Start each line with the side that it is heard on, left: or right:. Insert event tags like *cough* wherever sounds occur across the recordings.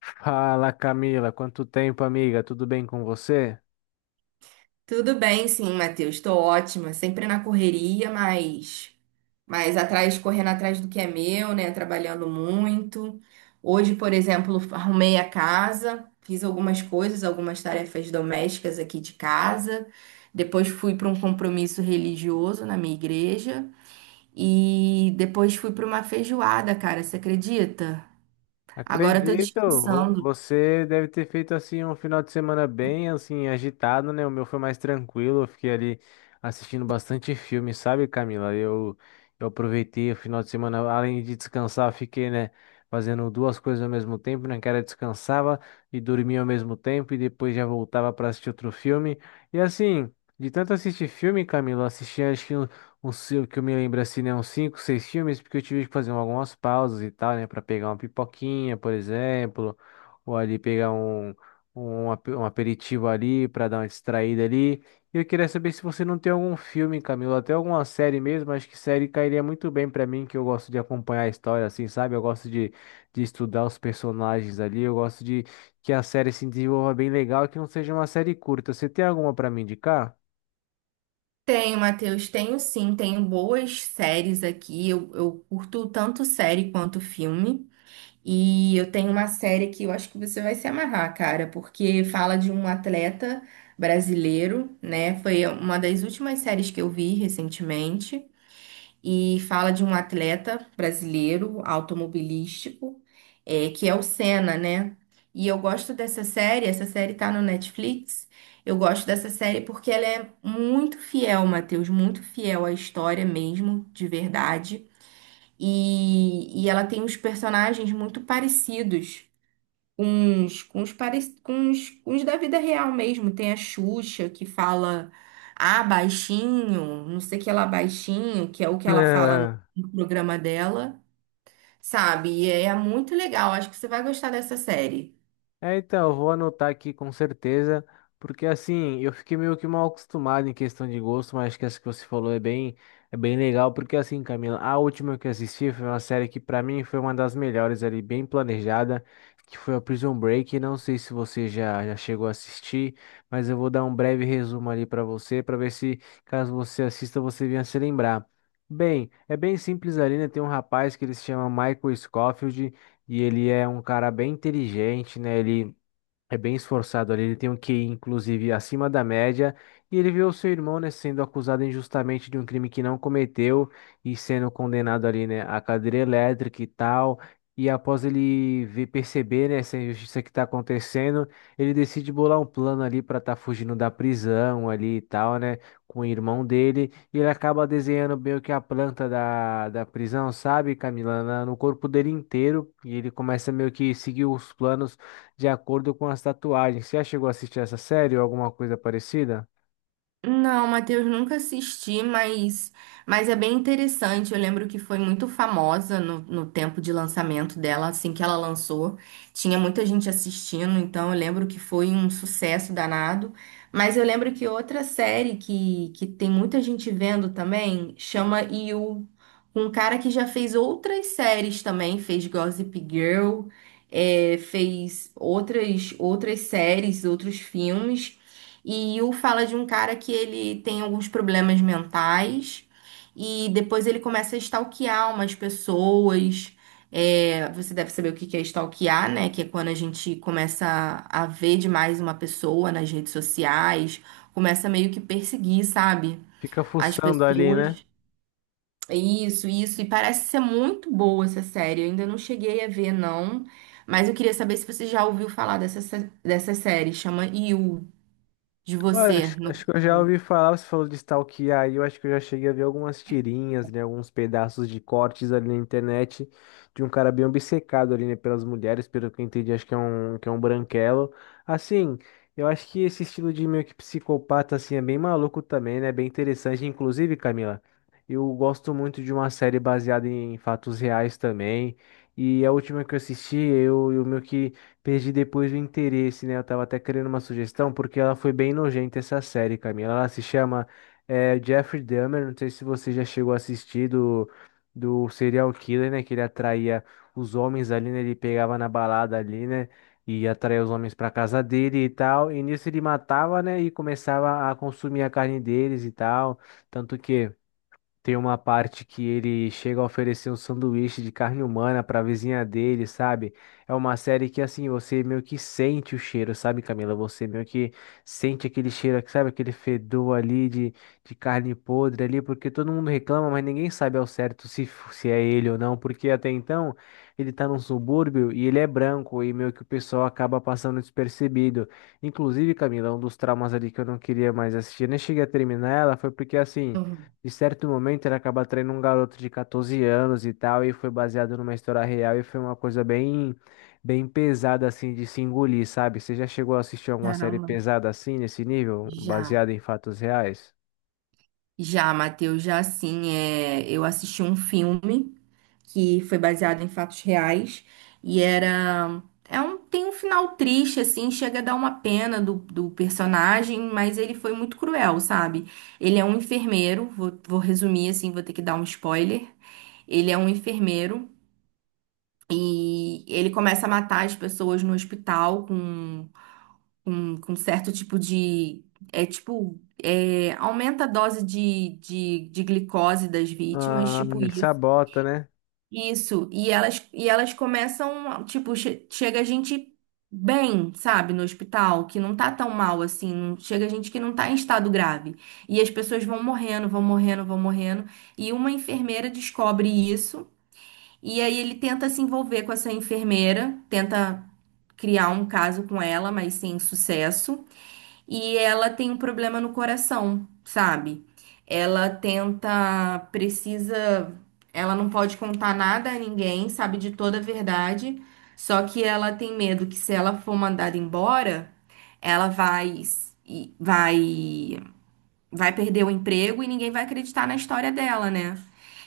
left: Fala, Camila, quanto tempo, amiga? Tudo bem com você?
right: Tudo bem, sim, Matheus. Estou ótima. Sempre na correria, mas atrás, correndo atrás do que é meu, né? Trabalhando muito. Hoje, por exemplo, arrumei a casa, fiz algumas coisas, algumas tarefas domésticas aqui de casa. Depois fui para um compromisso religioso na minha igreja. E depois fui para uma feijoada, cara. Você acredita? Agora eu tô
left: Acredito,
right: descansando.
left: você deve ter feito assim um final de semana bem assim agitado, né? O meu foi mais tranquilo, eu fiquei ali assistindo bastante filme, sabe, Camila? Eu aproveitei o final de semana, além de descansar, eu fiquei, né, fazendo duas coisas ao mesmo tempo, né? Que era descansava e dormia ao mesmo tempo e depois já voltava para assistir outro filme. E assim, de tanto assistir filme, Camila, eu assisti acho que uns O seu que eu me lembro assim, né? Uns cinco, seis filmes, porque eu tive que fazer algumas pausas e tal, né? Pra pegar uma pipoquinha, por exemplo, ou ali pegar um aperitivo ali pra dar uma distraída ali. E eu queria saber se você não tem algum filme, Camilo, até alguma série mesmo, acho que série cairia muito bem pra mim, que eu gosto de acompanhar a história, assim, sabe? Eu gosto de estudar os personagens ali, eu gosto de que a série se desenvolva bem legal, e que não seja uma série curta. Você tem alguma pra me indicar?
right: Tenho, Matheus, tenho sim, tenho boas séries aqui. Eu curto tanto série quanto filme. E eu tenho uma série que eu acho que você vai se amarrar, cara, porque fala de um atleta brasileiro, né? Foi uma das últimas séries que eu vi recentemente e fala de um atleta brasileiro automobilístico, que é o Senna, né? E eu gosto dessa série, essa série tá no Netflix. Eu gosto dessa série porque ela é muito fiel, Matheus, muito fiel à história mesmo, de verdade. E ela tem uns personagens muito parecidos uns, com uns, com uns, com uns da vida real mesmo. Tem a Xuxa que fala, ah, baixinho, não sei o que lá, baixinho, que é o que
left: *laughs*
right: ela fala no
left: É.
right: no programa dela, sabe? E é muito legal, acho que você vai gostar dessa série.
left: É, então, eu vou anotar aqui com certeza, porque assim, eu fiquei meio que mal acostumado em questão de gosto, mas acho que essa que você falou é bem legal, porque assim, Camila, a última que eu assisti foi uma série que pra mim foi uma das melhores ali, bem planejada, que foi a Prison Break, não sei se já chegou a assistir, mas eu vou dar um breve resumo ali pra você, pra ver se, caso você assista, você venha se lembrar. Bem, é bem simples ali, né? Tem um rapaz que ele se chama Michael Scofield, e ele é um cara bem inteligente, né? É bem esforçado ali, ele tem um QI, inclusive, acima da média, e ele vê o seu irmão, né, sendo acusado injustamente de um crime que não cometeu e sendo condenado ali, né, à cadeira elétrica e tal. E após ele ver, perceber, né, essa injustiça que está acontecendo, ele decide bolar um plano ali para estar fugindo da prisão ali e tal, né, com o irmão dele. E ele acaba desenhando meio que a planta da prisão, sabe, Camila, no corpo dele inteiro. E ele começa meio que seguir os planos de acordo com as tatuagens. Você já chegou a assistir essa série ou alguma coisa parecida?
right: Não, Matheus, nunca assisti, mas é bem interessante. Eu lembro que foi muito famosa no tempo de lançamento dela, assim que ela lançou. Tinha muita gente assistindo, então eu lembro que foi um sucesso danado. Mas eu lembro que outra série que tem muita gente vendo também chama You, um cara que já fez outras séries também, fez Gossip Girl, fez outras, outras séries, outros filmes. E um fala de um cara que ele tem alguns problemas mentais e depois ele começa a stalkear umas pessoas. É, você deve saber o que que é stalkear, né? Que é quando a gente começa a ver demais uma pessoa nas redes sociais, começa meio que perseguir, sabe?
left: Fica
right: As
left: fuçando ali, né?
right: pessoas. Isso, isso. E parece ser muito boa essa série. Eu ainda não cheguei a ver, não. Mas eu queria saber se você já ouviu falar dessa série. Chama You, de
left: Olha,
right: você, no
left: acho que eu já
right: caso.
left: ouvi falar, você falou de stalkear, aí eu acho que eu já cheguei a ver algumas tirinhas, né, alguns pedaços de cortes ali na internet de um cara bem obcecado ali, né, pelas mulheres, pelo que eu entendi, acho que que é um branquelo. Assim, eu acho que esse estilo de meio que psicopata, assim, é bem maluco também, né, bem interessante. Inclusive, Camila, eu gosto muito de uma série baseada em fatos reais também, e a última que eu assisti, eu meio que perdi depois o interesse, né? Eu tava até querendo uma sugestão, porque ela foi bem nojenta essa série, Camila. Ela se chama Jeffrey Dahmer. Não sei se você já chegou a assistir do serial killer, né? Que ele atraía os homens ali, né? Ele pegava na balada ali, né? E atraía os homens pra casa dele e tal. E nisso ele matava, né? E começava a consumir a carne deles e tal. Tanto que. Tem uma parte que ele chega a oferecer um sanduíche de carne humana para a vizinha dele, sabe? É uma série que assim, você meio que sente o cheiro, sabe, Camila? Você meio que sente aquele cheiro, sabe, aquele fedor ali de carne podre ali, porque todo mundo reclama, mas ninguém sabe ao certo se, se é ele ou não, porque até então ele tá num subúrbio e ele é branco e meio que o pessoal acaba passando despercebido. Inclusive, Camila, um dos traumas ali que eu não queria mais assistir, nem cheguei a terminar ela, foi porque assim,
right: Uhum.
left: de certo momento, ele acaba traindo um garoto de 14 anos e tal, e foi baseado numa história real e foi uma coisa bem, bem pesada, assim, de se engolir, sabe? Você já chegou a assistir alguma série
right: Caramba.
left: pesada assim, nesse nível,
right: Já,
left: baseada em fatos reais?
right: já, Matheus, já sim. É, eu assisti um filme que foi baseado em fatos reais e era. É um, tem um final triste, assim, chega a dar uma pena do personagem, mas ele foi muito cruel, sabe? Ele é um enfermeiro, vou resumir assim, vou ter que dar um spoiler. Ele é um enfermeiro e ele começa a matar as pessoas no hospital com com certo tipo de. É tipo. Aumenta a dose de glicose das vítimas,
left: Ah,
right: tipo
left: ele
right: isso.
left: sabota, né?
right: Isso. E elas começam. Tipo, chega gente bem, sabe, no hospital, que não tá tão mal assim. Chega gente que não tá em estado grave. E as pessoas vão morrendo, vão morrendo, vão morrendo. E uma enfermeira descobre isso. E aí ele tenta se envolver com essa enfermeira, tenta criar um caso com ela, mas sem sucesso. E ela tem um problema no coração, sabe? Ela tenta, precisa, ela não pode contar nada a ninguém, sabe de toda a verdade. Só que ela tem medo que se ela for mandada embora, ela vai e- vai vai perder o emprego e ninguém vai acreditar na história dela, né?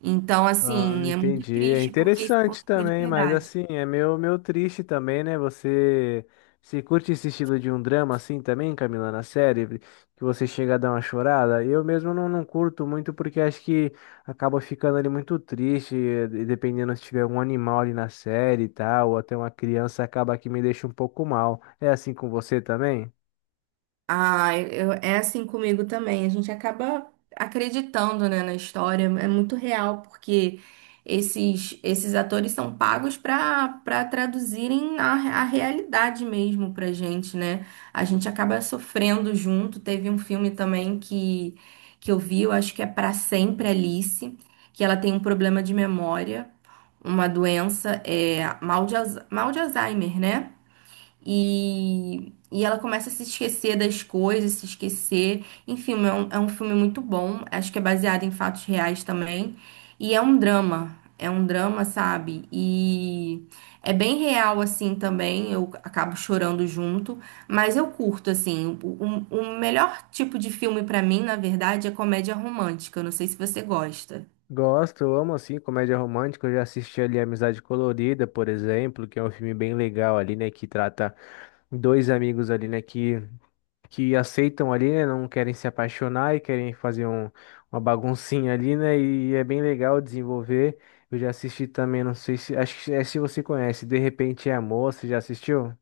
right: Então,
left: Ah,
right: assim, é muito
left: entendi. É
right: triste porque isso
left: interessante
right: aconteceu de
left: também, mas
right: verdade.
left: assim, é meio, meio triste também, né? Você se curte esse estilo de um drama assim também, Camila, na série, que você chega a dar uma chorada? Eu mesmo não curto muito porque acho que acaba ficando ali muito triste, dependendo se tiver algum animal ali na série e tal, ou até uma criança acaba que me deixa um pouco mal. É assim com você também?
right: Ah, eu, é assim comigo também. A gente acaba acreditando, né, na história. É muito real, porque esses atores são pagos para traduzirem a realidade mesmo pra gente, né? A gente acaba sofrendo junto. Teve um filme também que eu vi, eu acho que é Pra Sempre Alice, que ela tem um problema de memória, uma doença, mal de, mal de Alzheimer, né? E ela começa a se esquecer das coisas, se esquecer. Enfim, é um filme muito bom. Acho que é baseado em fatos reais também. E é um drama. É um drama, sabe? E é bem real, assim, também. Eu acabo chorando junto. Mas eu curto, assim. O melhor tipo de filme pra mim, na verdade, é comédia romântica. Eu não sei se você gosta.
left: Gosto, eu amo assim comédia romântica. Eu já assisti ali Amizade Colorida, por exemplo, que é um filme bem legal ali, né? Que trata dois amigos ali, né, que aceitam ali, né, não querem se apaixonar e querem fazer uma baguncinha ali, né, e é bem legal desenvolver. Eu já assisti também, não sei se, acho que é se você conhece, De Repente é Amor, você já assistiu?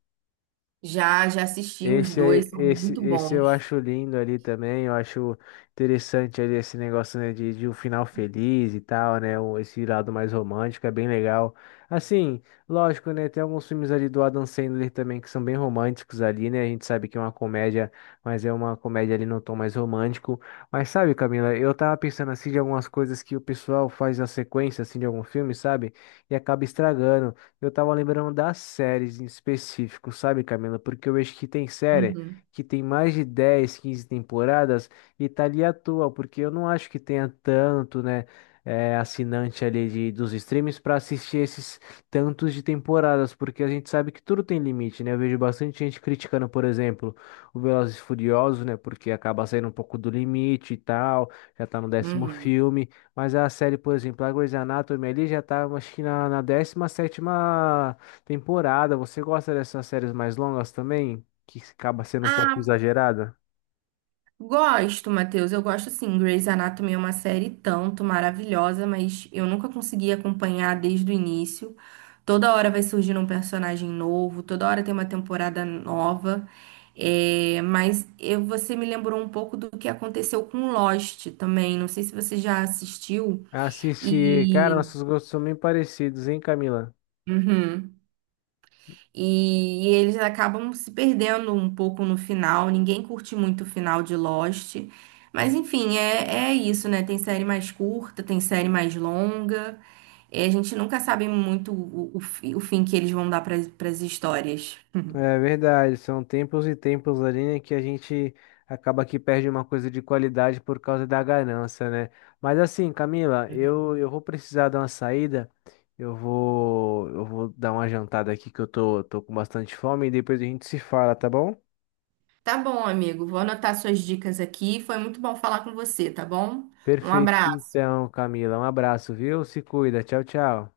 right: Já, já assisti os dois, são muito
left: Esse eu
right: bons.
left: acho lindo ali também, eu acho interessante ali esse negócio, né, de um final feliz e tal, né, esse lado mais romântico é bem legal. Assim, lógico, né, tem alguns filmes ali do Adam Sandler também que são bem românticos ali, né, a gente sabe que é uma comédia, mas é uma comédia ali num tom mais romântico. Mas sabe, Camila, eu tava pensando assim de algumas coisas que o pessoal faz na sequência, assim, de algum filme, sabe, e acaba estragando. Eu tava lembrando das séries em específico, sabe, Camila? Porque eu vejo que tem série
right: Uhum,
left: que tem mais de 10, 15 temporadas e tá ali à toa, porque eu não acho que tenha tanto, né, assinante ali dos streams pra assistir esses tantos de temporadas, porque a gente sabe que tudo tem limite, né? Eu vejo bastante gente criticando, por exemplo, o Velozes e Furiosos, né, porque acaba saindo um pouco do limite e tal, já tá no décimo
right: uhum.
left: filme. Mas a série, por exemplo, a Grey's Anatomy ali já tá, acho que na 17ª temporada. Você gosta dessas séries mais longas também? Que acaba sendo um pouco
right: Ah,
left: exagerada?
right: gosto, Matheus. Eu gosto sim. Grey's Anatomy é uma série tanto maravilhosa, mas eu nunca consegui acompanhar desde o início. Toda hora vai surgindo um personagem novo, toda hora tem uma temporada nova. É, mas você me lembrou um pouco do que aconteceu com Lost também. Não sei se você já assistiu.
left: Assistir, cara,
right: E.
left: nossos gostos são bem parecidos, hein, Camila?
right: Uhum. E eles acabam se perdendo um pouco no final. Ninguém curte muito o final de Lost. Mas enfim, é, é isso, né? Tem série mais curta, tem série mais longa. E a gente nunca sabe muito o fim que eles vão dar para as histórias. *laughs*
left: É verdade, são tempos e tempos ali, né, que a gente acaba que perde uma coisa de qualidade por causa da ganância, né? Mas assim, Camila, eu vou precisar dar uma saída, eu vou dar uma jantada aqui que eu tô com bastante fome e depois a gente se fala, tá bom?
right: Tá bom, amigo. Vou anotar suas dicas aqui. Foi muito bom falar com você, tá bom? Um
left: Perfeito,
right: abraço.
left: então, Camila, um abraço, viu? Se cuida, tchau, tchau.